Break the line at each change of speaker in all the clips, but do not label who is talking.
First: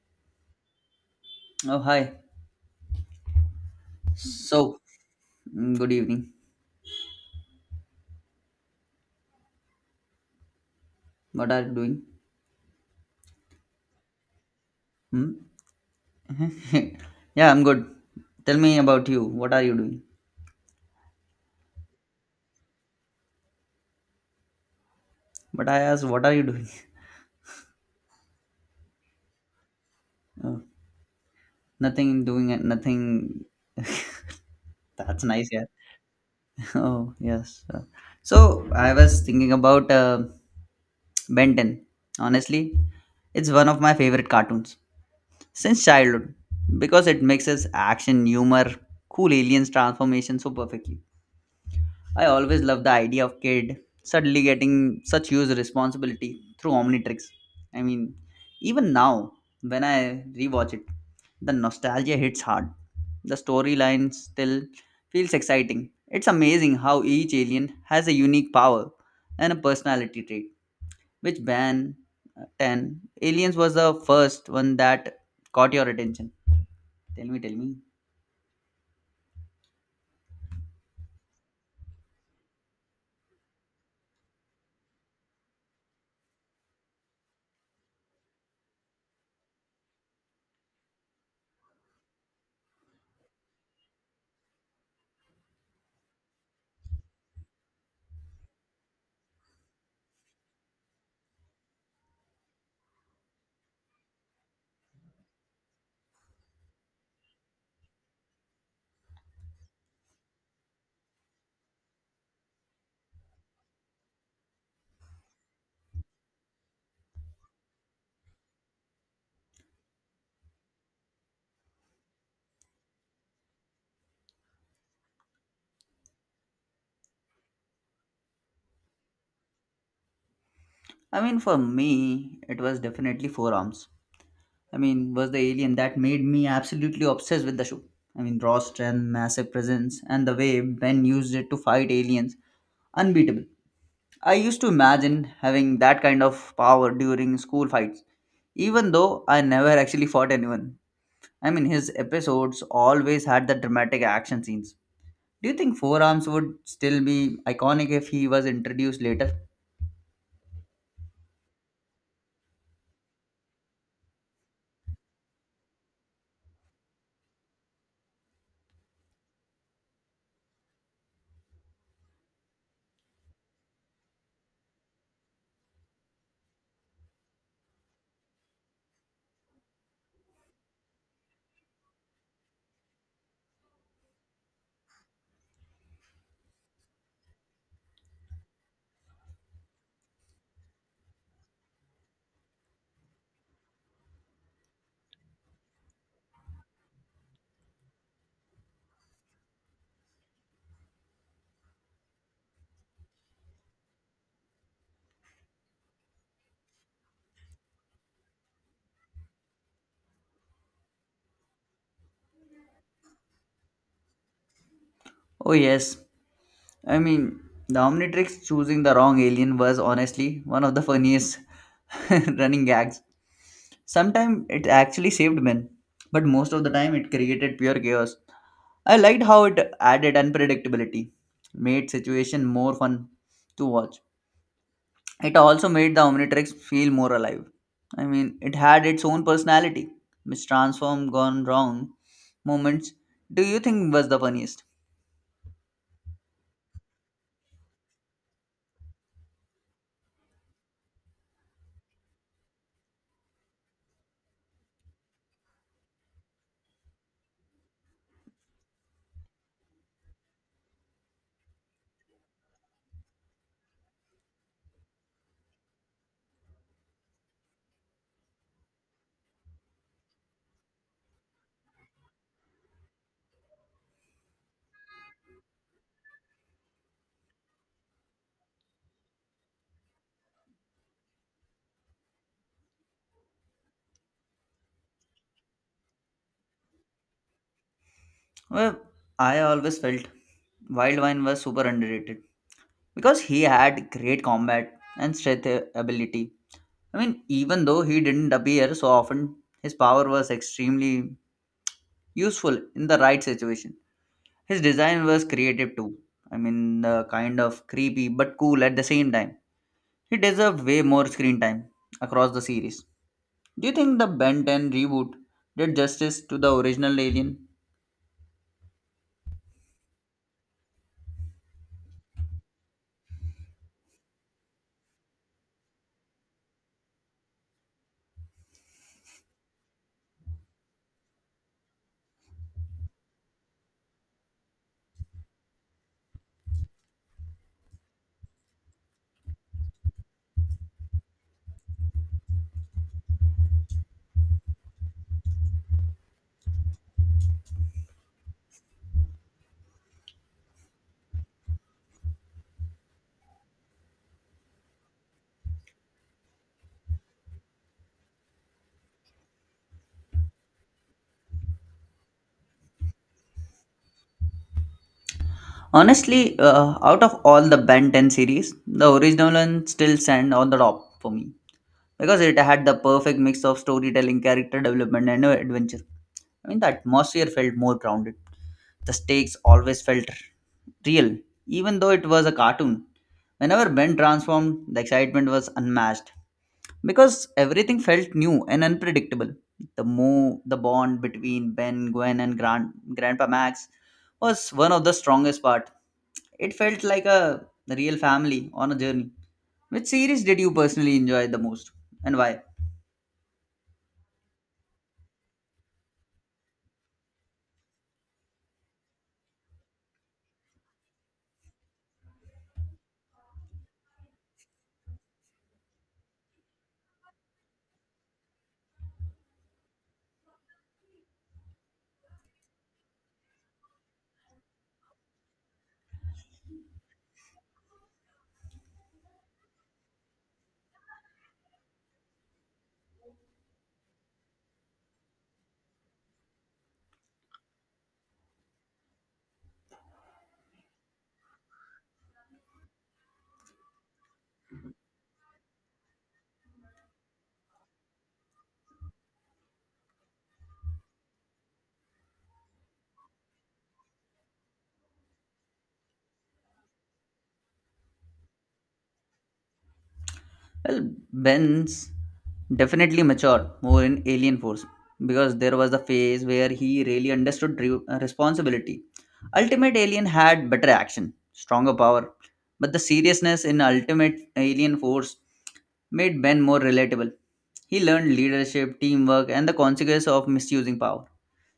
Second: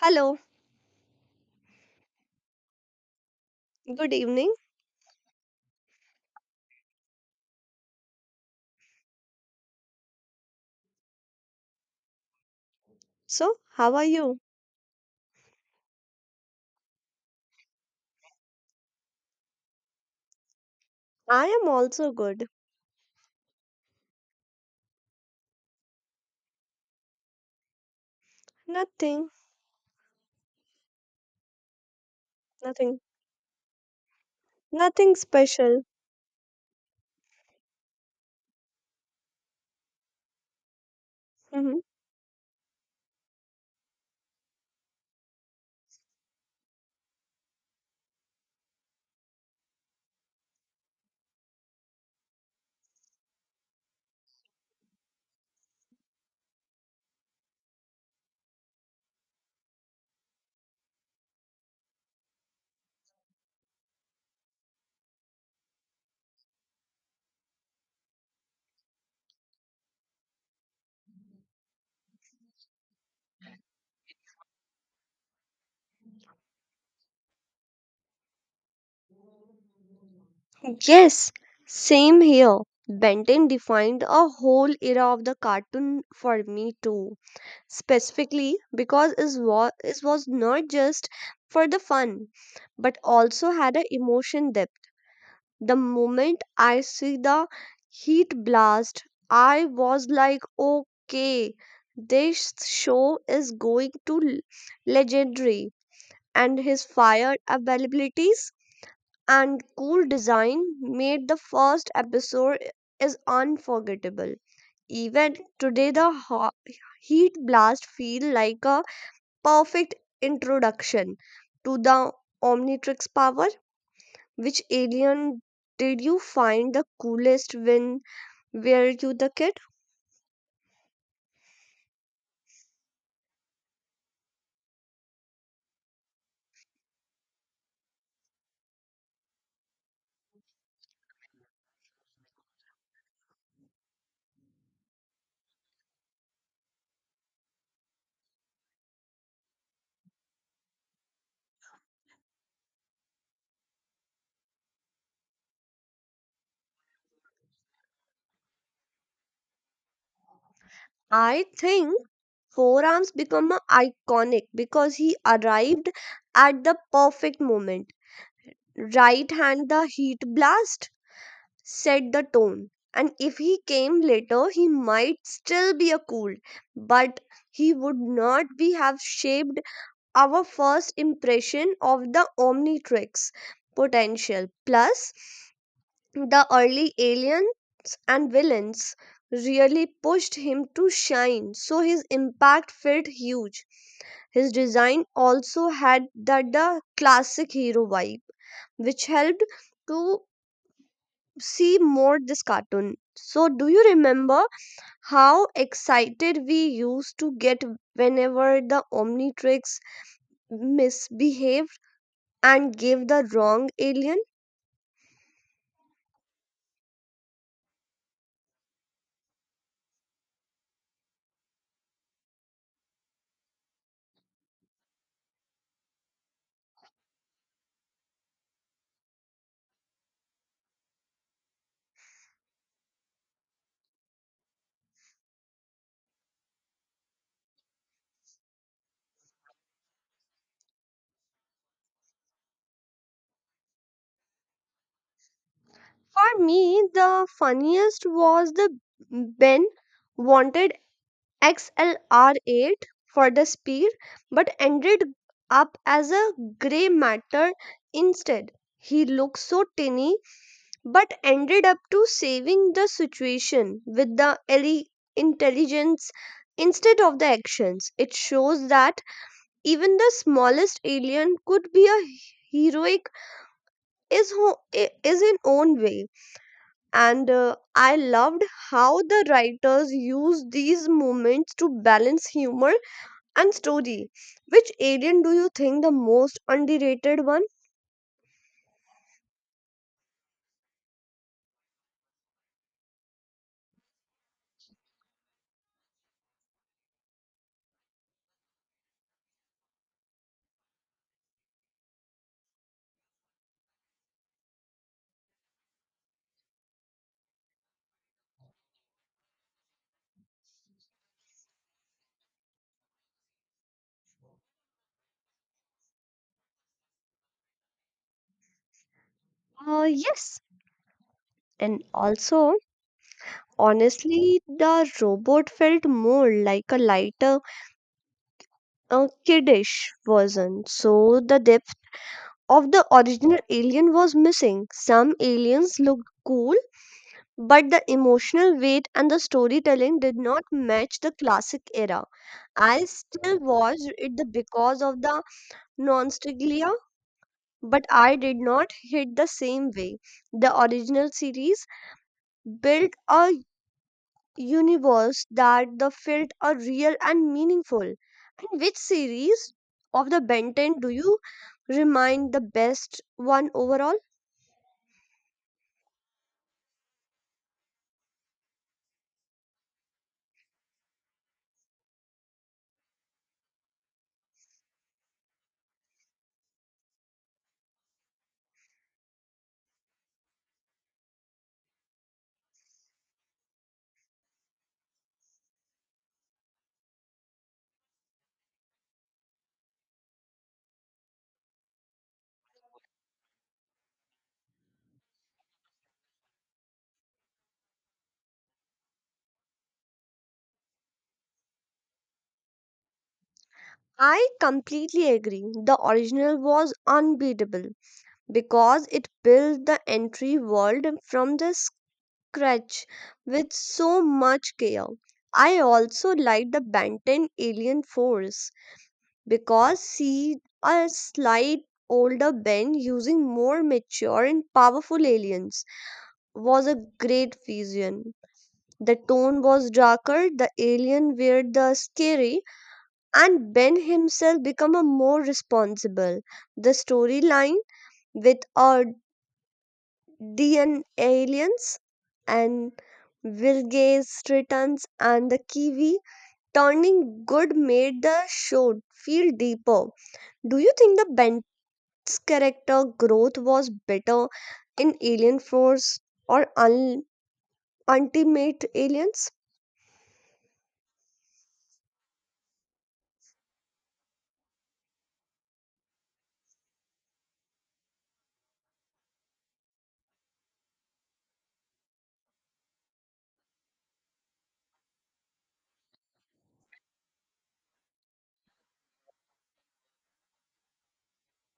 Hello,
Oh, hi.
good evening.
So, Good evening. What are you doing?
So, how are you?
Hmm? Yeah, I'm good. Tell me about you. What are you doing?
I am also good.
But I asked, what are you doing?
Nothing,
Oh, nothing doing,
nothing,
nothing.
nothing
That's nice, yeah.
special.
Oh, yes. So, I was thinking about Ben 10.
Mhm.
Honestly, it's one of my favorite cartoons since childhood because it mixes action, humor, cool aliens transformation so perfectly. I always love the idea of kid suddenly getting such huge responsibility through Omnitrix. I mean, Even now when I rewatch it, the nostalgia hits hard. The storyline still feels exciting. It's amazing how each alien has a unique power and a personality trait. Which band 10 aliens was the first one that caught your attention? Tell me, tell me.
Yes, same here. Benton defined a whole era of the cartoon for me too. Specifically because it was not just for the fun, but also had an emotion depth. The moment I see the heat blast, I was like, okay, this show is going to legendary. And his fire availabilities and cool design made the first episode is unforgettable. Even today, the heat blast feel like a perfect introduction to the Omnitrix power. Which alien did you find the coolest when were you the kid?
For me, it was definitely forearms. Was the alien that made me absolutely obsessed with the show. Raw strength, massive presence, and the way Ben used it to fight aliens, unbeatable. I used to imagine having that kind of power during school fights, even though I never actually fought anyone. His episodes always had the dramatic action scenes. Do you think Forearms would still be iconic if he was introduced later?
I think Four Arms become a iconic because he arrived at the perfect moment. Right hand the heat blast set the tone. And if he came later, he might still be a cool, but he would not be have shaped our first impression of the Omnitrix potential. Plus, the early aliens and villains really pushed him to shine, so his impact felt huge. His design also had that the classic hero vibe, which helped to see more this cartoon. So, do you remember how excited we used to get whenever the Omnitrix misbehaved and gave the wrong alien?
Oh, yes. I mean, the Omnitrix choosing the wrong alien was honestly one of the funniest running gags. Sometimes it actually saved men, but most of the time it created pure chaos. I liked how it added unpredictability, made situation more fun to watch. It also made the Omnitrix feel more alive. It had its own personality, which transformed gone wrong moments. Do you think was the funniest?
For me, the funniest was the Ben wanted XLR8 for the speed but ended up as a grey matter instead. He looked so tinny but ended up to saving the situation with the intelligence instead of the actions. It shows that even the smallest alien could be a heroic is ho- is in own way, and I loved how the writers used these moments to balance humor and story. Which alien do you think the most underrated one?
Well, I always felt Wildvine was super underrated because he had great combat and strength ability. Even though he didn't appear so often, his power was extremely useful in the right situation. His design was creative too. Kind of creepy but cool at the same time. He deserved way more screen time across the series. Do you think the Ben 10 reboot did justice to the original Alien?
Yes, and also honestly the robot felt more like a lighter uh, kiddish version, so the depth of the original alien was missing. Some aliens looked cool, but the emotional weight and the storytelling did not match the classic era. I still watched it because of the nostalgia, but I did not hit the same way. The original series built a universe that the felt are real and meaningful. And which series of the Ben 10 do you remind the best one overall?
Honestly, out of all the Ben 10 series, the original one still stand on the top for me, because it had the perfect mix of storytelling, character development, and adventure. The atmosphere felt more grounded. The stakes always felt real, even though it was a cartoon. Whenever Ben transformed, the excitement was unmatched because everything felt new and unpredictable. The move, the bond between Ben, Gwen, and Grandpa Max was one of the strongest part. It felt like a real family on a journey. Which series did you personally enjoy the most, and why?
I completely agree. The original was unbeatable, because it built the entry world from the scratch with so much care. I also like the Benton Alien Force because see a slight older Ben using more mature and powerful aliens was a great vision. The tone was darker, the alien were the scary, and Ben himself become a more responsible. The storyline with a DN aliens and Wilgate's returns and the Kiwi turning good made the show feel deeper. Do you think the Bent's character growth was better in Alien Force or Ultimate Aliens?
Well, Ben's definitely matured more in Alien Force because there was the phase where he really understood responsibility. Ultimate Alien had better action, stronger power, but the seriousness in Ultimate Alien Force made Ben more relatable. He learned leadership, teamwork, and the consequence of misusing power.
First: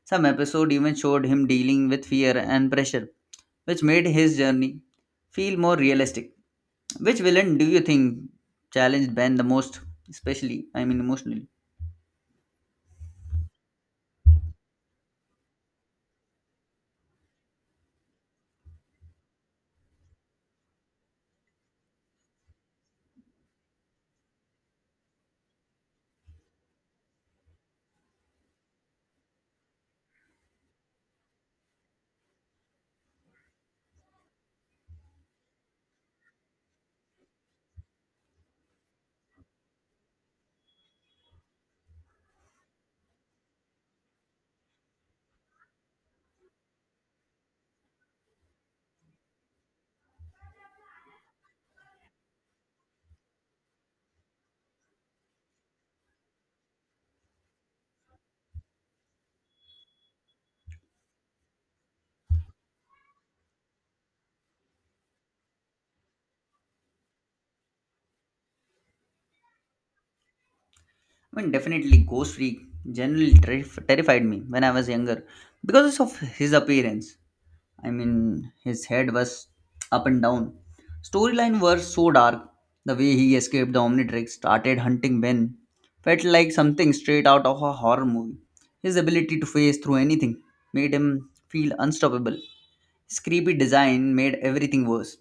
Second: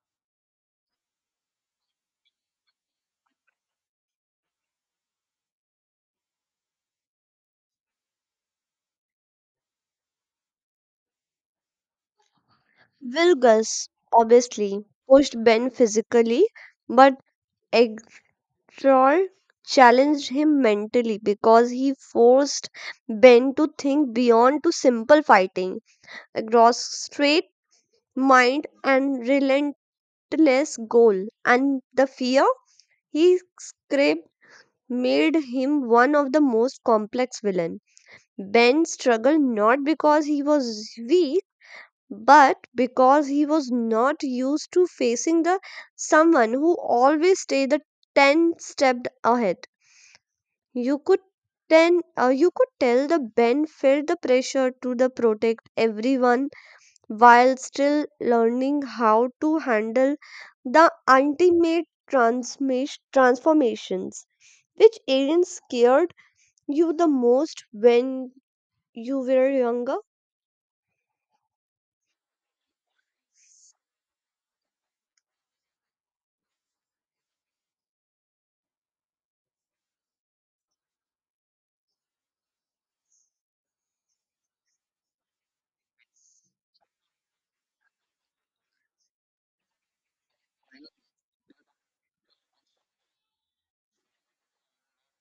Some episode even showed him dealing with fear and pressure, which made his journey feel more realistic. Which villain do you think challenged Ben the most, especially, emotionally?
Wilgus obviously pushed Ben physically, but Troy challenged him mentally because he forced Ben to think beyond to simple fighting, across straight mind and relentless goal, and the fear he scraped made him one of the most complex villain. Ben struggled not because he was weak, but because he was not used to facing the someone who always stayed the ten stepped ahead. You could then you could tell the Ben felt the pressure to the protect everyone while still learning how to handle the ultimate transformations. Which alien scared you the most when you were younger?
Definitely Ghost Freak generally terrified me when I was younger because of his appearance. His head was up and down. Storyline were so dark. The way he escaped the Omnitrix, started hunting Ben, felt like something straight out of a horror movie. His ability to phase through anything made him feel unstoppable. His creepy design made everything worse.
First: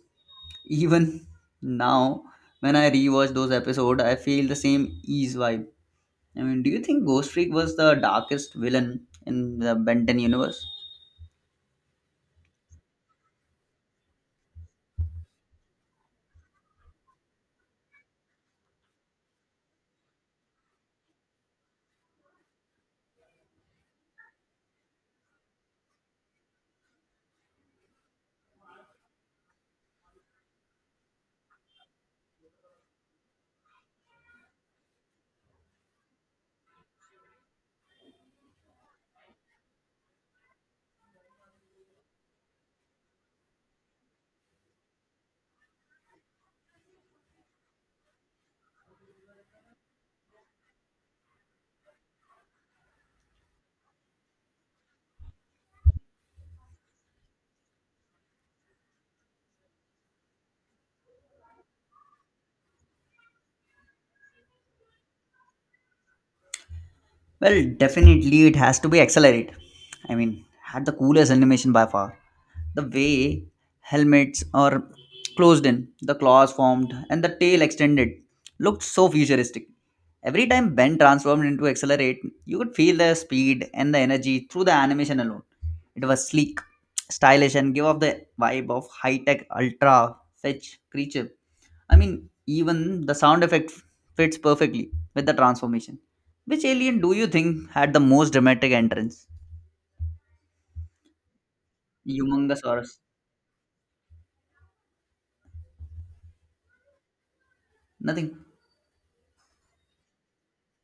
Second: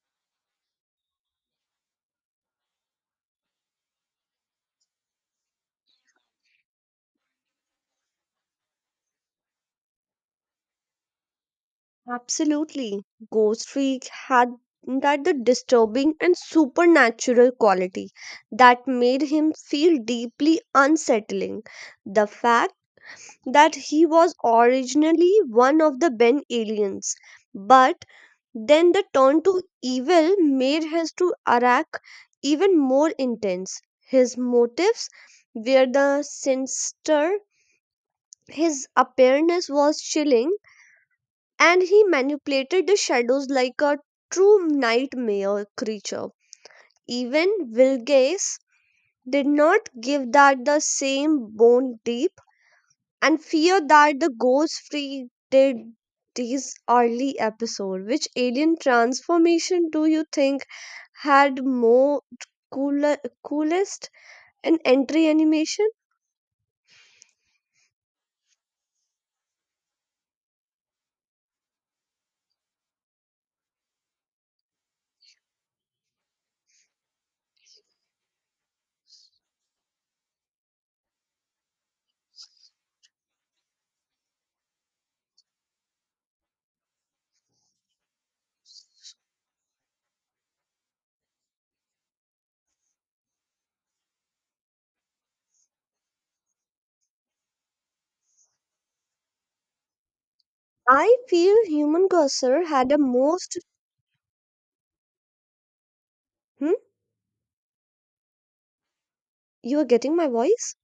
Even now, when I rewatch those episodes, I feel the same ease vibe. Do you think Ghost Freak was the darkest villain in the Benton universe?
Absolutely. Ghost Freak had that the disturbing and supernatural quality that made him feel deeply unsettling. The fact that he was originally one of the Ben aliens, but then the turn to evil made his to Arak even more intense. His motives were the sinister, his appearance was chilling, and he manipulated the shadows like a true nightmare creature. Even Vilgace did not give that the same bone deep and fear that the ghost freak did this early episode. Which alien transformation do you think had more cooler, coolest in entry animation?
Well, definitely it has to be Accelerate. Had the coolest animation by far. The way helmets are closed in, the claws formed, and the tail extended looked so futuristic. Every time Ben transformed into Accelerate, you could feel the speed and the energy through the animation alone. It was sleek, stylish, and gave off the vibe of high tech, ultra fetch creature. Even the sound effect fits perfectly with the transformation. Which alien do you think had the most dramatic entrance?
I feel Human Cursor had
Humongousaurus.
a most. Hmm?
Nothing.
You are getting my voice?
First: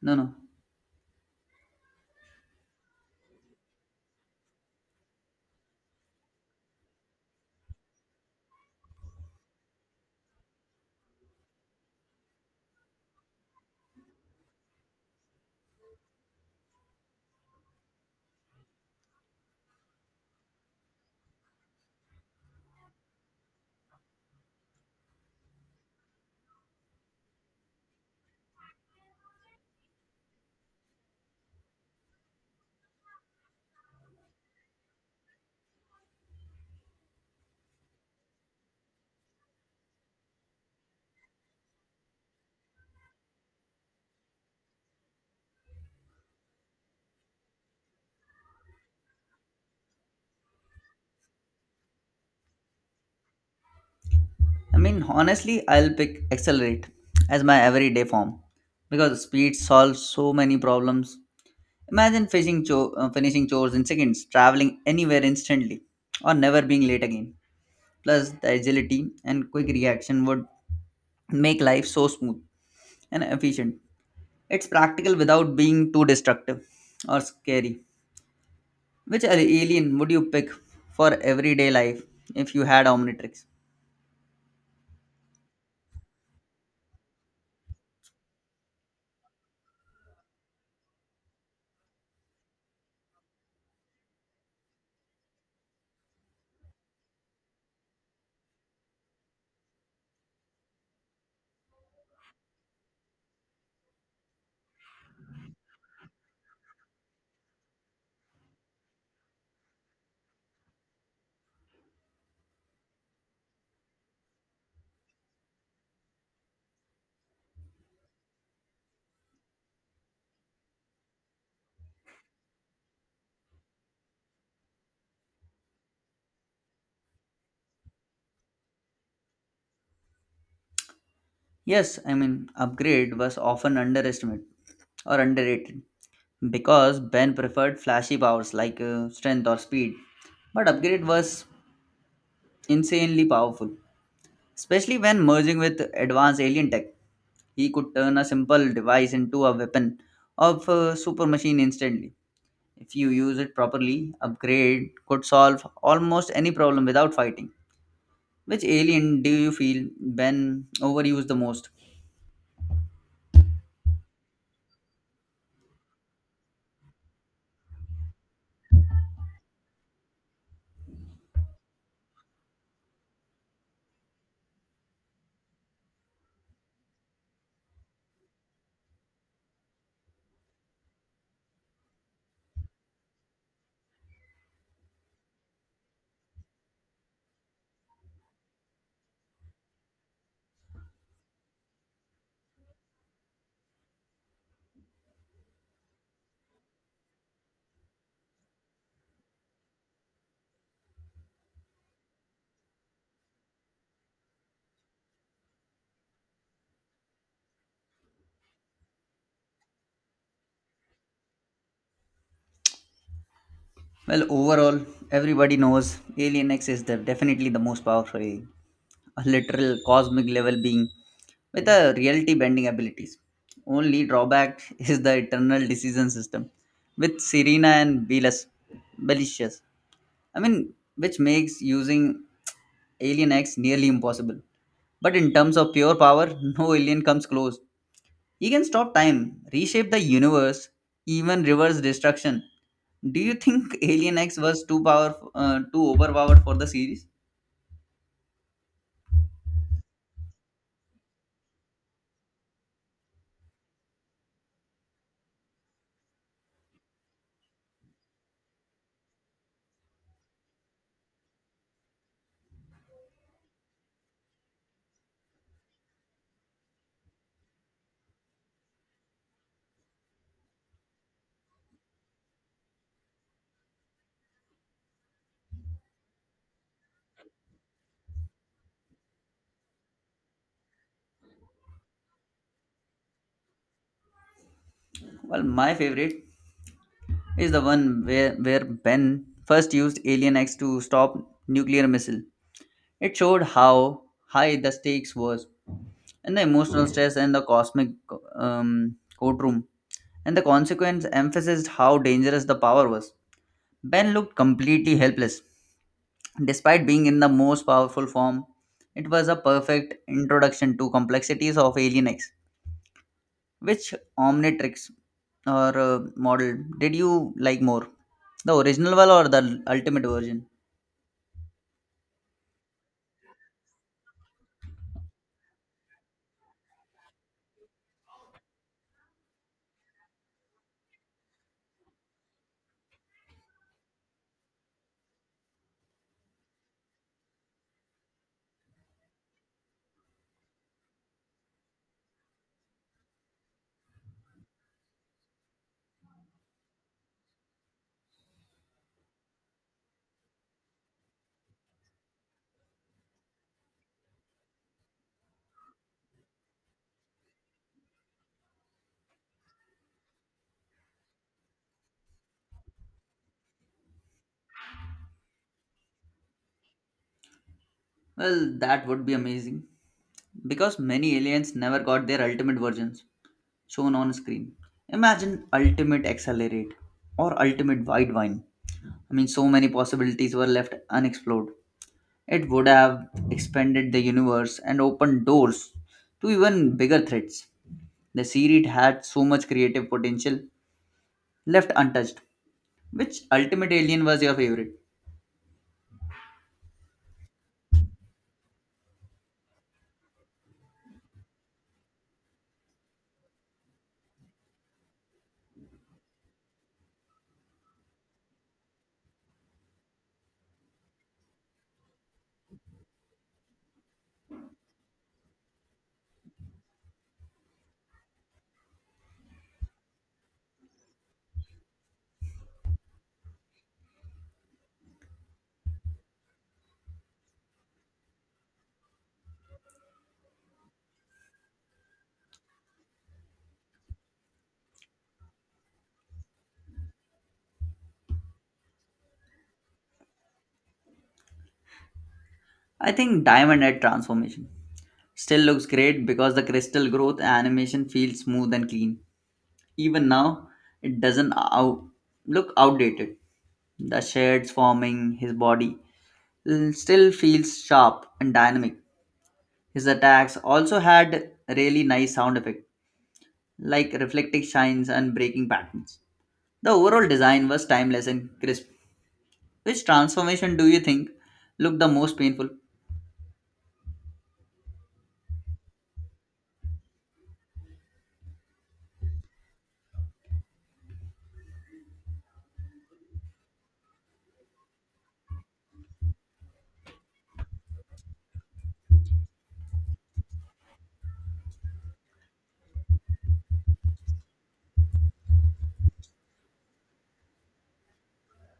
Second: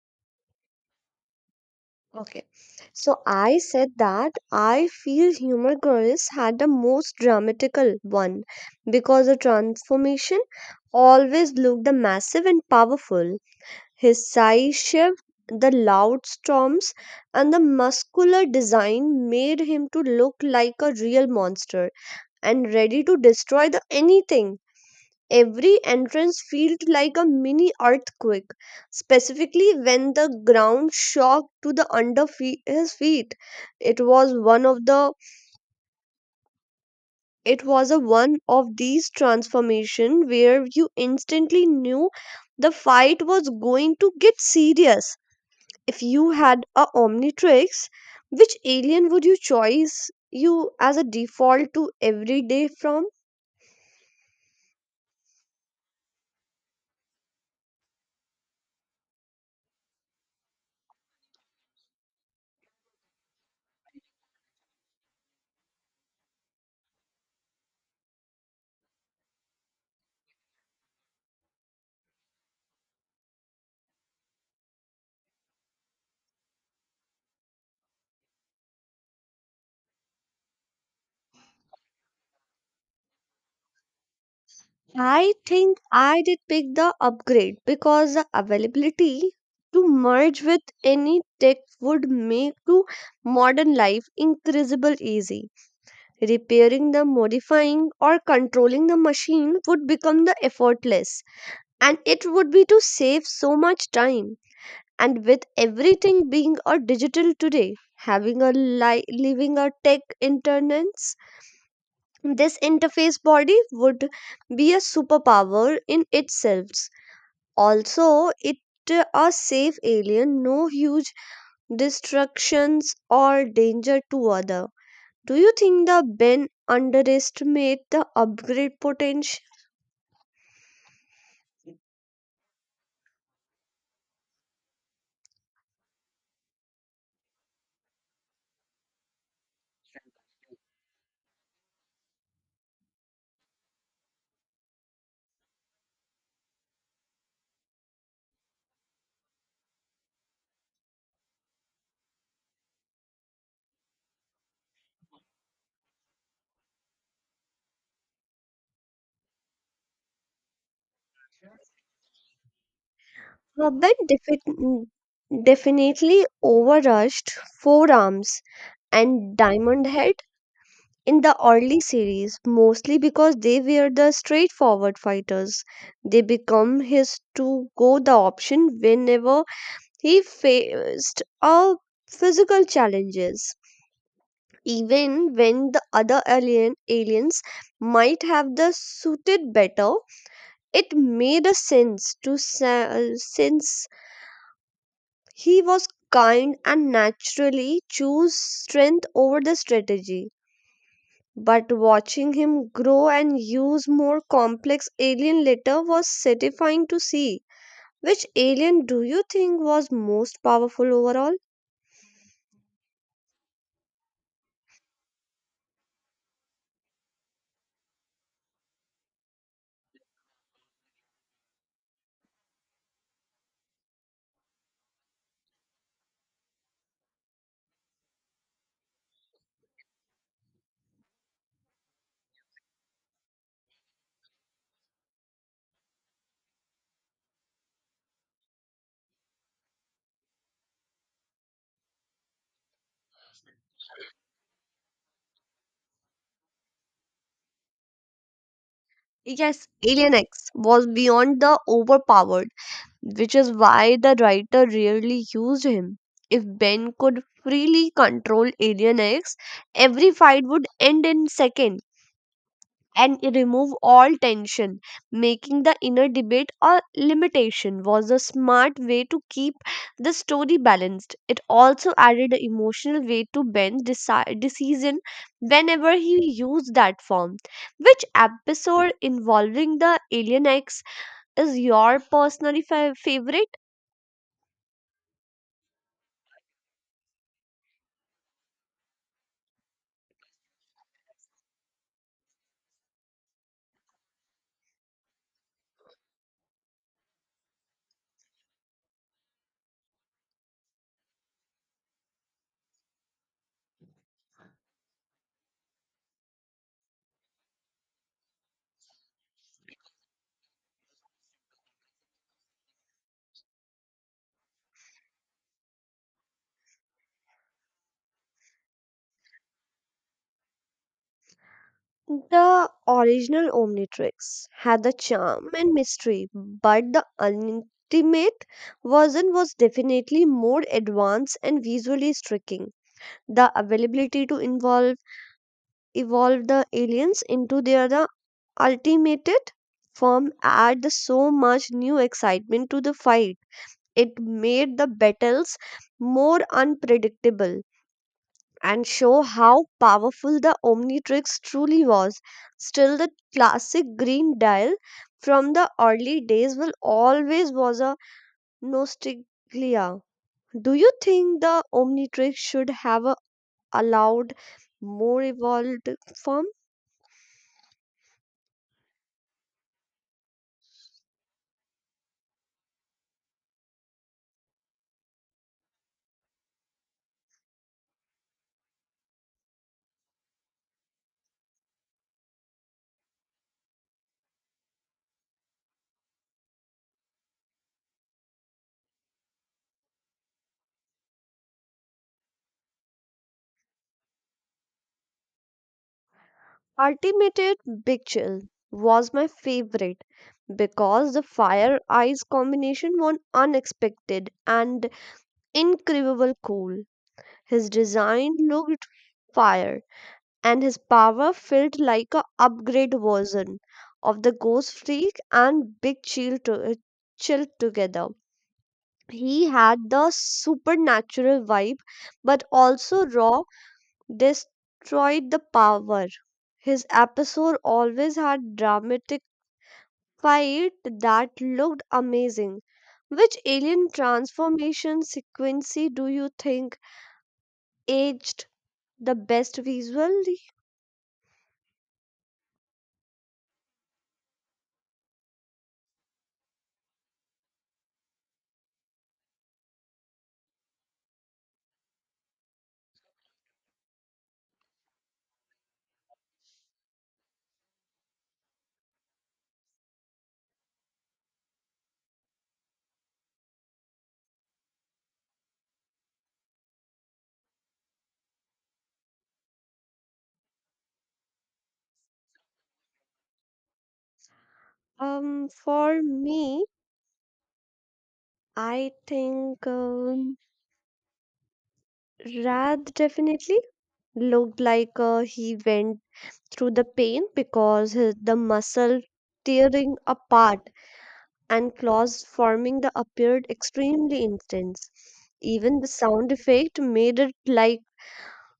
No, no.
Okay. So I said that I feel Human Girls had the most dramatical one because the transformation always looked massive and powerful. His size shift, the loud storms, and the muscular design made him to look like a real monster and ready to destroy the anything. Every entrance felt like a mini earthquake, specifically when the ground shocked to the under his feet. It was one of the it was a one of these transformation where you instantly knew the fight was going to get serious. If you had a omnitrix, which alien would you choose you as a default to every day from?
Honestly, I'll pick Accelerate as my everyday form because speed solves so many problems. Imagine finishing chores in seconds, traveling anywhere instantly, or never being late again. Plus, the agility and quick reaction would make life so smooth and efficient. It's practical without being too destructive or scary. Which alien would you pick for everyday life if you had Omnitrix?
I think I did pick the upgrade because the availability to merge with any tech would make to modern life increasable easy. Repairing the modifying or controlling the machine would become the effortless, and it would be to save so much time. And with everything being a digital today, having a living a tech internets this interface body would be a superpower in itself. Also it, a safe alien, no huge destructions or danger to other. Do you think the ben underestimate the upgrade potential?
Yes, upgrade was often underestimated or underrated because Ben preferred flashy powers like strength or speed. But upgrade was insanely powerful, especially when merging with advanced alien tech. He could turn a simple device into a weapon of super machine instantly. If you use it properly, upgrade could solve almost any problem without fighting. Which alien do you feel when overused the most?
uh, ben defi- Definitely overrushed forearms and diamond head in the early series mostly because they were the straightforward fighters. They become his to go the option whenever he faced a physical challenges. Even when the other alien aliens might have the suited better, it made a sense since he was kind and naturally choose strength over the strategy. But watching him grow and use more complex alien later was satisfying to see. Which alien do you think was most powerful overall?
Well, overall, everybody knows Alien X is the, definitely the most powerful alien, a literal cosmic level being with a reality bending abilities. Only drawback is the eternal decision system with Serena and Belicious. Which makes using Alien X nearly impossible. But in terms of pure power, no alien comes close. He can stop time, reshape the universe, even reverse destruction. Do you think Alien X was too overpowered for the series?
Yes, Alien X was beyond the overpowered, which is why the writer rarely used him. If Ben could freely control Alien X, every fight would end in seconds and remove all tension, making the inner debate a limitation was a smart way to keep the story balanced. It also added an emotional way to Ben's decision whenever he used that form. Which episode involving the alien X is your personally favorite?
Well, my favorite is the one where Ben first used Alien X to stop nuclear missile. It showed how high the stakes was, and the emotional stress and the cosmic courtroom, and the consequence emphasized how dangerous the power was. Ben looked completely helpless, despite being in the most powerful form, it was a perfect introduction to complexities of Alien X. Which Omnitrix or model did you like more? The original one or the ultimate version?
The original Omnitrix had the charm and mystery, but the Ultimate version was definitely more advanced and visually striking. The availability to involve evolve the aliens into their the ultimated form added so much new excitement to the fight. It made the battles more unpredictable and show how powerful the Omnitrix truly was. Still, the classic green dial from the early days will always was a nostalgia. Do you think the Omnitrix should have a allowed more evolved form?
Well, that would be amazing because many aliens never got their ultimate versions shown on screen. Imagine Ultimate Accelerate or Ultimate Wide Vine. So many possibilities were left unexplored. It would have expanded the universe and opened doors to even bigger threats. The series had so much creative potential left untouched. Which Ultimate Alien was your favorite?
Ultimate Big Chill was my favorite because the fire eyes combination was unexpected and incredible cool. His design looked fire and his power felt like a upgrade version of the ghost freak and big chill, chill together. He had the supernatural vibe but also raw destroyed the power. His episode always had dramatic fight that looked amazing. Which alien transformation sequence do you think aged the best visually?
I think Diamond Head Transformation. Still looks great because the crystal growth animation feels smooth and clean. Even now, it doesn't look outdated. The shades forming his body still feels sharp and dynamic. His attacks also had really nice sound effect like reflecting shines and breaking patterns. The overall design was timeless and crisp. Which transformation do you think looked the most painful?
For me, I think Rad definitely looked like he went through the pain because his, the muscle tearing apart and claws forming the appeared extremely intense. Even the sound effect made it like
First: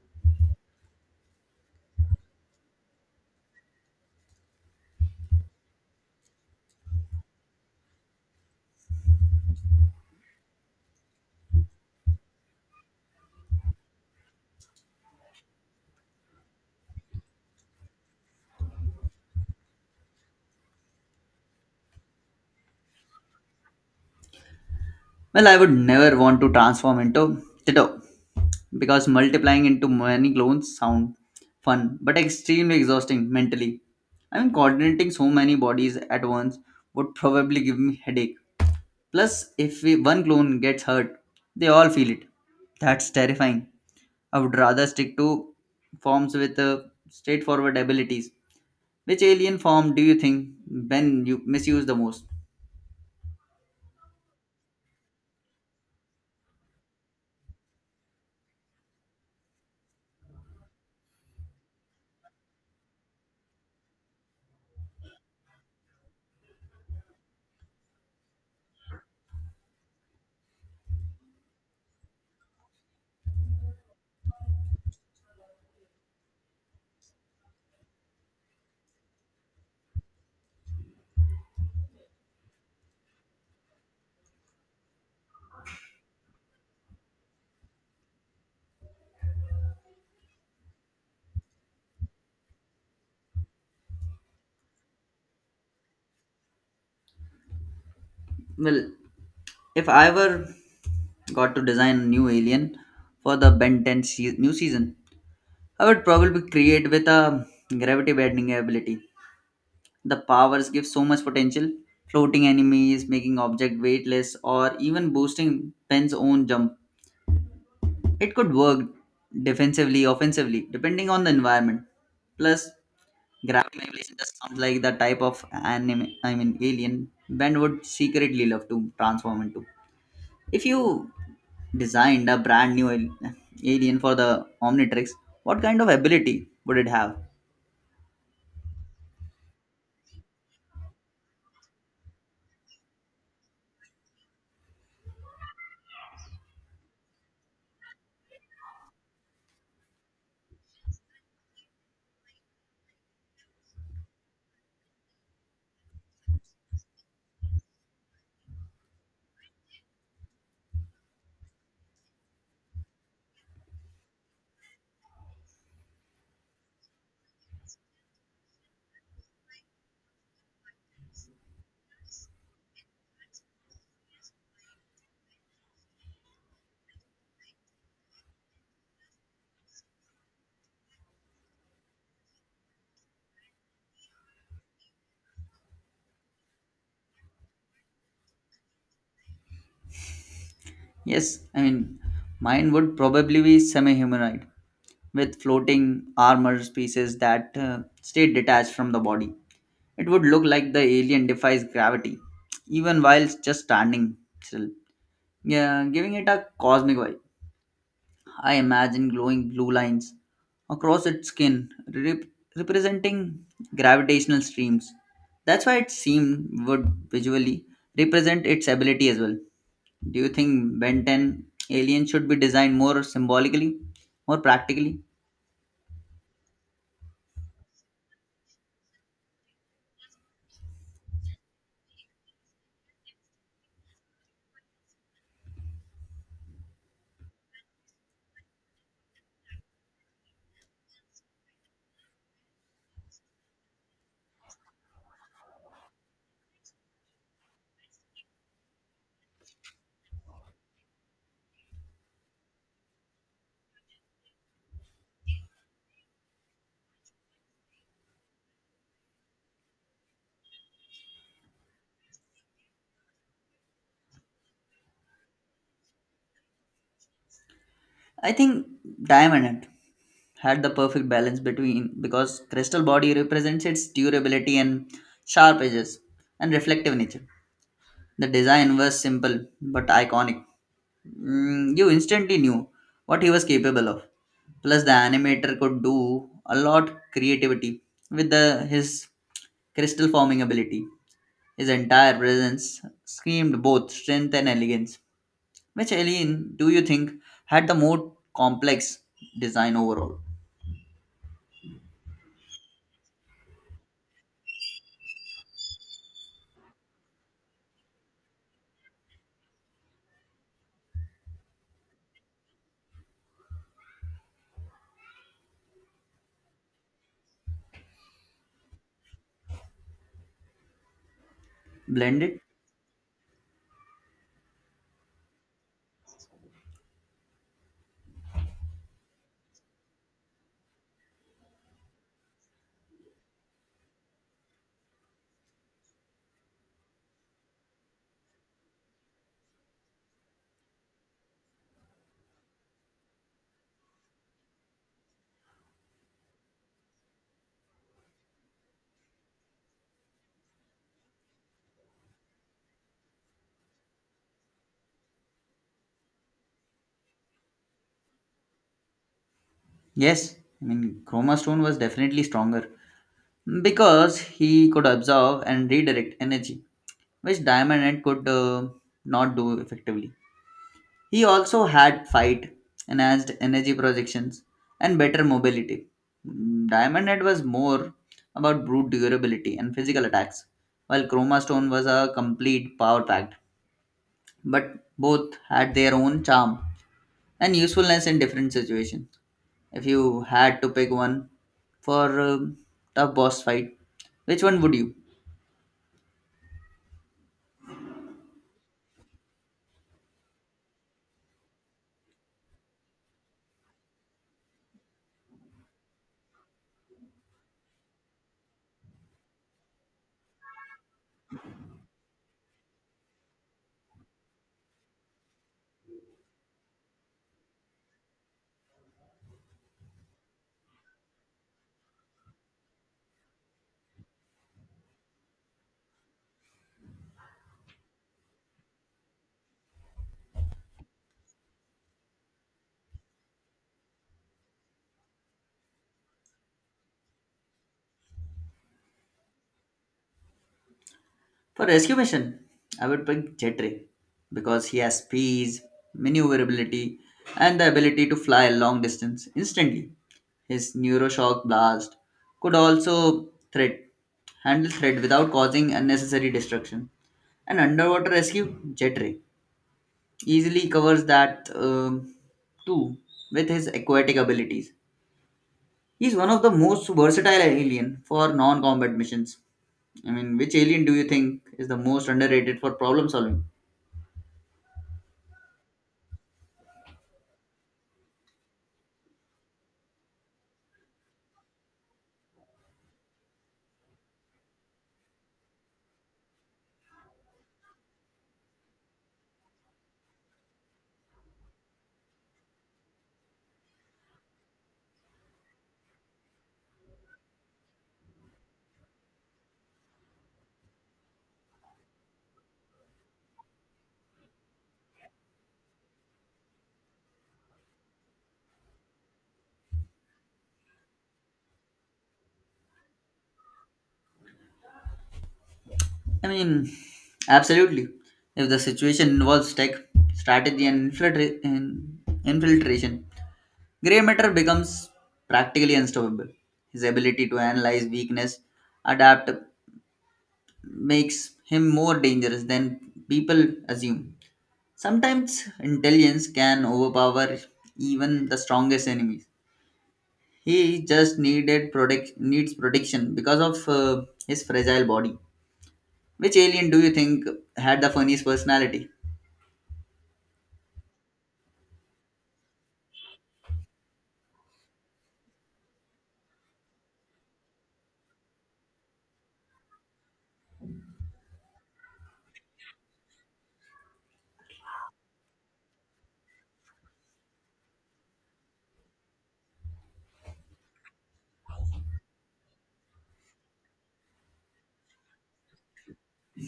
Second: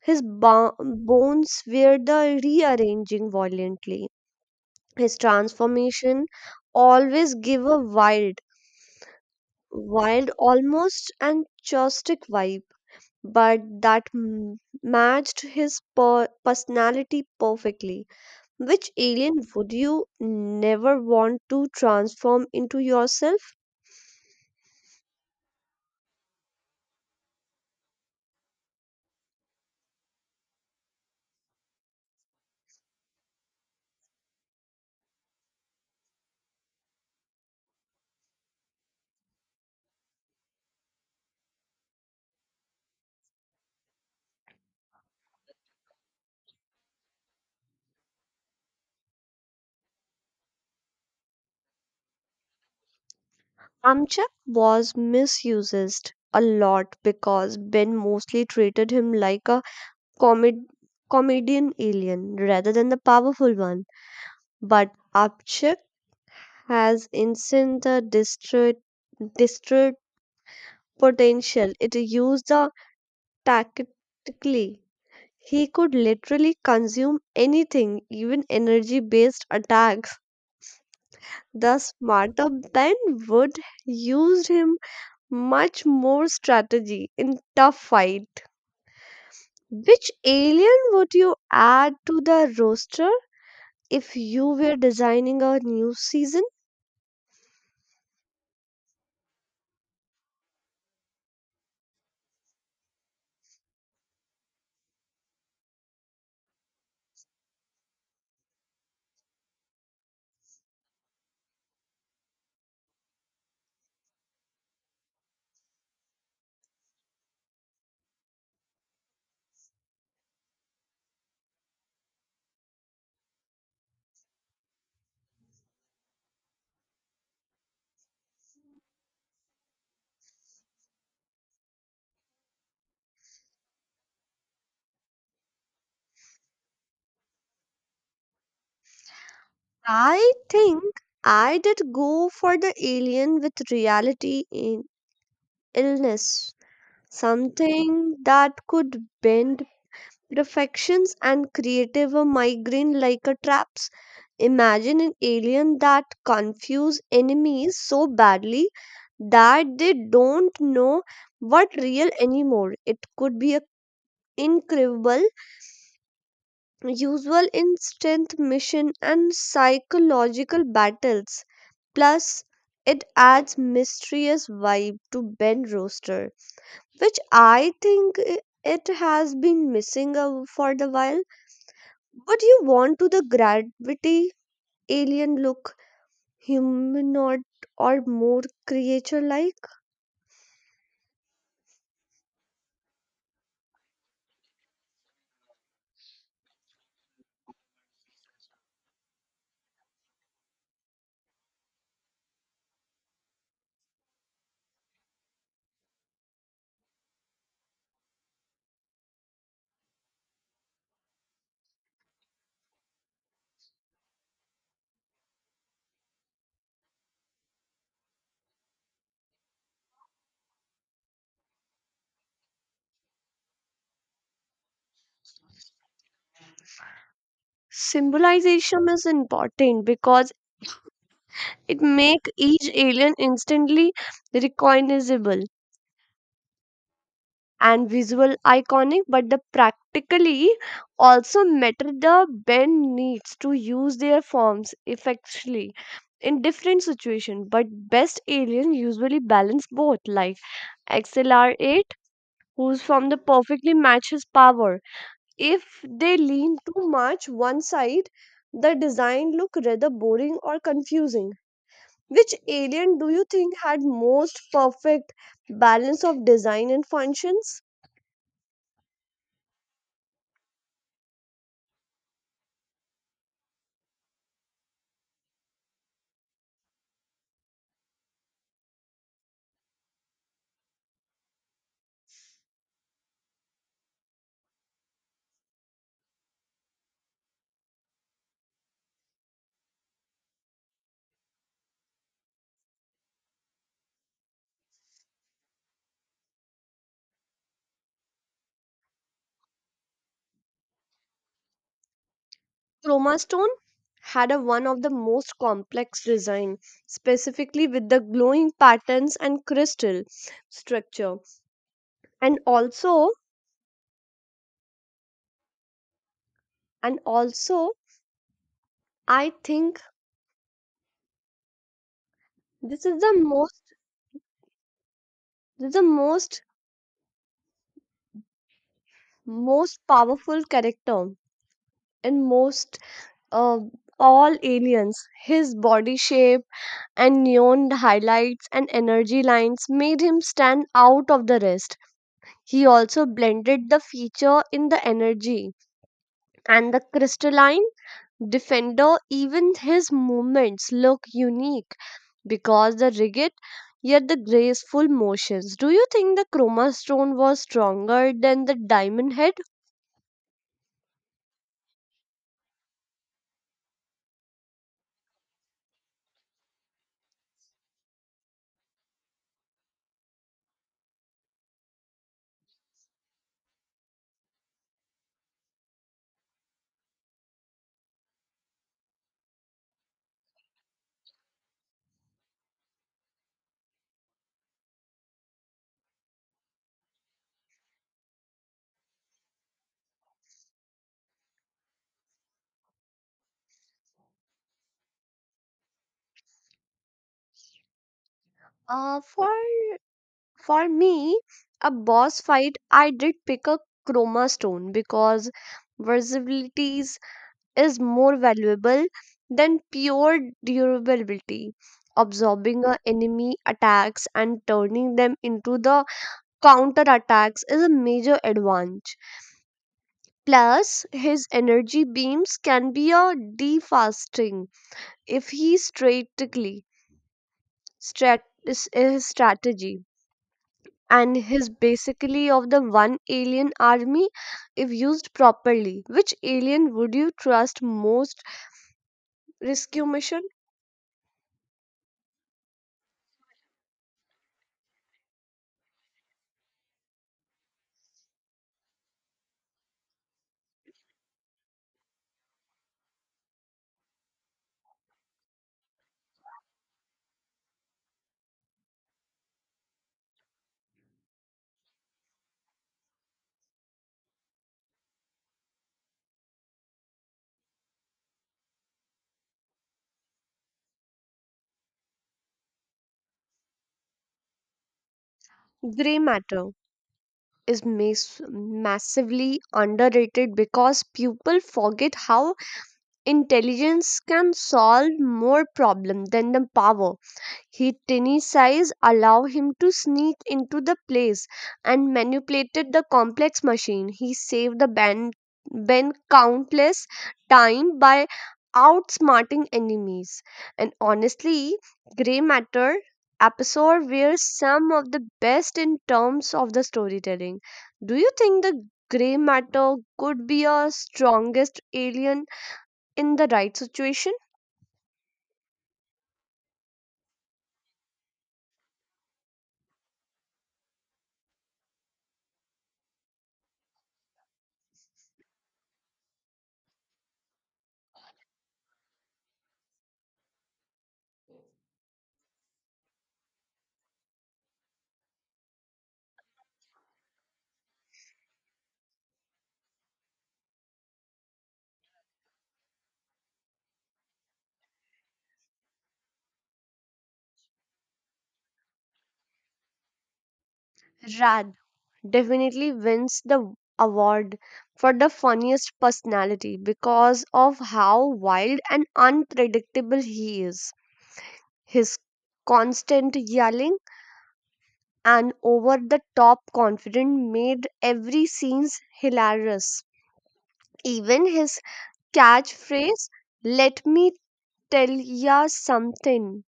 his bones were the rearranging violently. His transformation always give a wild, almost and chaotic vibe but that matched his personality perfectly. Which alien would you never want to transform into yourself?
Well, I would never want to transform into Tito because multiplying into many clones sound fun but extremely exhausting mentally. Coordinating so many bodies at once would probably give me headache. Plus, if we, one clone gets hurt, they all feel it. That's terrifying. I would rather stick to forms with straightforward abilities. Which alien form do you think Ben you misuse the most?
Amchak was misused a lot because Ben mostly treated him like a comed- comedian alien rather than the powerful one. But Amchak has instant the distraught potential. It used the tactically. He could literally consume anything, even energy based attacks. The smarter Ben would used him much more strategy in tough fight. Which alien would you add to the roster if you were designing a new season?
Well, if I were got to design a new alien for the Ben 10 new season, I would probably create with a gravity bending ability. The powers give so much potential, floating enemies, making object weightless, or even boosting Ben's own jump. It could work defensively, offensively, depending on the environment. Plus, graphic manipulation just sounds like the type of anime, alien Ben would secretly love to transform into. If you designed a brand new alien for the Omnitrix, what kind of ability would it have?
I think I did go for the alien with reality in illness. Something that could bend reflections and creative a migraine like a traps. Imagine an alien that confuse enemies so badly that they don't know what real anymore. It could be a incredible usual in strength mission and psychological battles. Plus, it adds mysterious vibe to Ben Roaster, which I think it has been missing for the while. Would you want to the gravity alien look humanoid or more creature like?
Yes, mine would probably be semi humanoid with floating armor pieces that stay detached from the body. It would look like the alien defies gravity, even while just standing still. Yeah, giving it a cosmic vibe. I imagine glowing blue lines across its skin representing gravitational streams. That's why it seemed would visually represent its ability as well. Do you think Ben 10 aliens should be designed more symbolically, more practically?
Symbolization is important because it make each alien instantly recognizable and visual iconic, but the practically also matter. The band needs to use their forms effectively in different situations, but best alien usually balance both like accelerate, who's from the perfectly matches power. If they lean too much one side, the design look rather boring or confusing. Which alien do you think had most perfect balance of design and functions?
I think Diamond Head had the perfect balance between because crystal body represents its durability and sharp edges and reflective nature. The design was simple but iconic. Mm, you instantly knew what he was capable of. Plus, the animator could do a lot creativity with the, his crystal forming ability. His entire presence screamed both strength and elegance. Which alien do you think had the more complex design overall?
Chroma Stone had a one of the most complex design, specifically with the glowing patterns and crystal structure. And also, and also, I think
Blended?
this is the most this is the most most powerful character in most, uh, all aliens. His body shape and neon highlights and energy lines made him stand out of the rest. He also blended the feature in the energy and the crystalline defender. Even his movements look unique because the rigid yet the graceful motions. Do you think the chroma stone was stronger than the diamond head?
Yes, Chroma Stone was definitely stronger because he could absorb and redirect energy, which Diamond Head could not do effectively. He also had fight, enhanced energy projections, and better mobility. Mm, Diamond Head was more about brute durability and physical attacks, while Chroma Stone was a complete power pack. But both had their own charm and usefulness in different situations. If you had to pick one for a tough boss fight, which one would you?
Uh, for For me, a boss fight, I did pick a chroma stone because versatility is more valuable than pure durability. Absorbing a enemy attacks and turning them into the counter attacks is a major advantage. Plus, his energy beams can be a defasting if he strategically is strategy, and his basically of the one alien army if used properly. Which alien would you trust most rescue mission?
For rescue mission, I would pick Jetray because he has speed, maneuverability, and the ability to fly a long distance instantly. His neuroshock blast could also threat handle threat without causing unnecessary destruction. An underwater rescue, Jetray easily covers that too with his aquatic abilities. He's one of the most versatile alien for non-combat missions. Which alien do you think is the most underrated for problem solving?
Gray matter is massively underrated because people forget how intelligence can solve more problem than the power. His tiny size allowed him to sneak into the place and manipulated the complex machine. He saved the band countless time by outsmarting enemies. And honestly, Grey Matter episode were some of the best in terms of the storytelling. Do you think the Grey Matter could be our strongest alien in the right situation?
I mean, Absolutely. If the situation involves tech, strategy, and infiltration, Grey Matter becomes practically unstoppable. His ability to analyze weakness, adapt, makes him more dangerous than people assume. Sometimes intelligence can overpower even the strongest enemies. He just needed protect needs protection because of his fragile body. Which alien do you think had the funniest personality?
Rather definitely wins the award for the funniest personality because of how wild and unpredictable he is. His constant yelling and over the top confidence made every scene hilarious. Even his catchphrase, let me tell ya something,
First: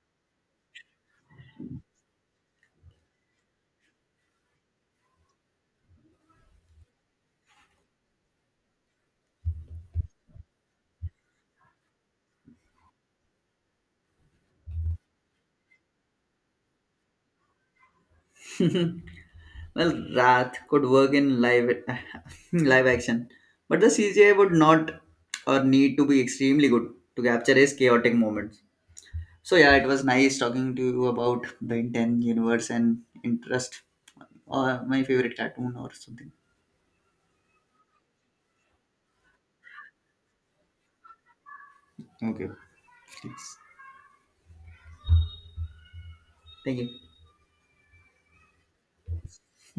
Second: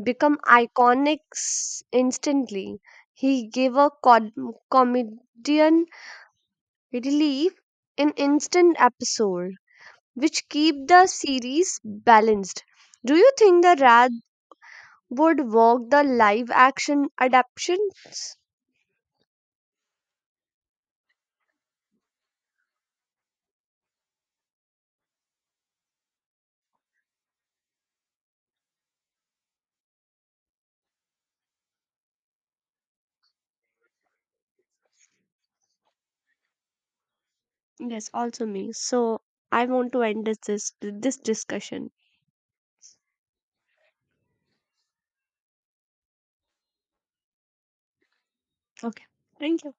become iconic instantly. He gave a comedian relief, and instant episode, which keep the series balanced. Do you think the Rad would walk the live action adaptations?
Well, that could work in live live action, but the CGI would not or need to be extremely good to capture his chaotic moments. So yeah, it was nice talking to you about the Ben 10 universe and interest or my favorite cartoon or something.
Yes, also me. So I want to end this discussion.
Okay, please. Thank you.
Okay. Thank you.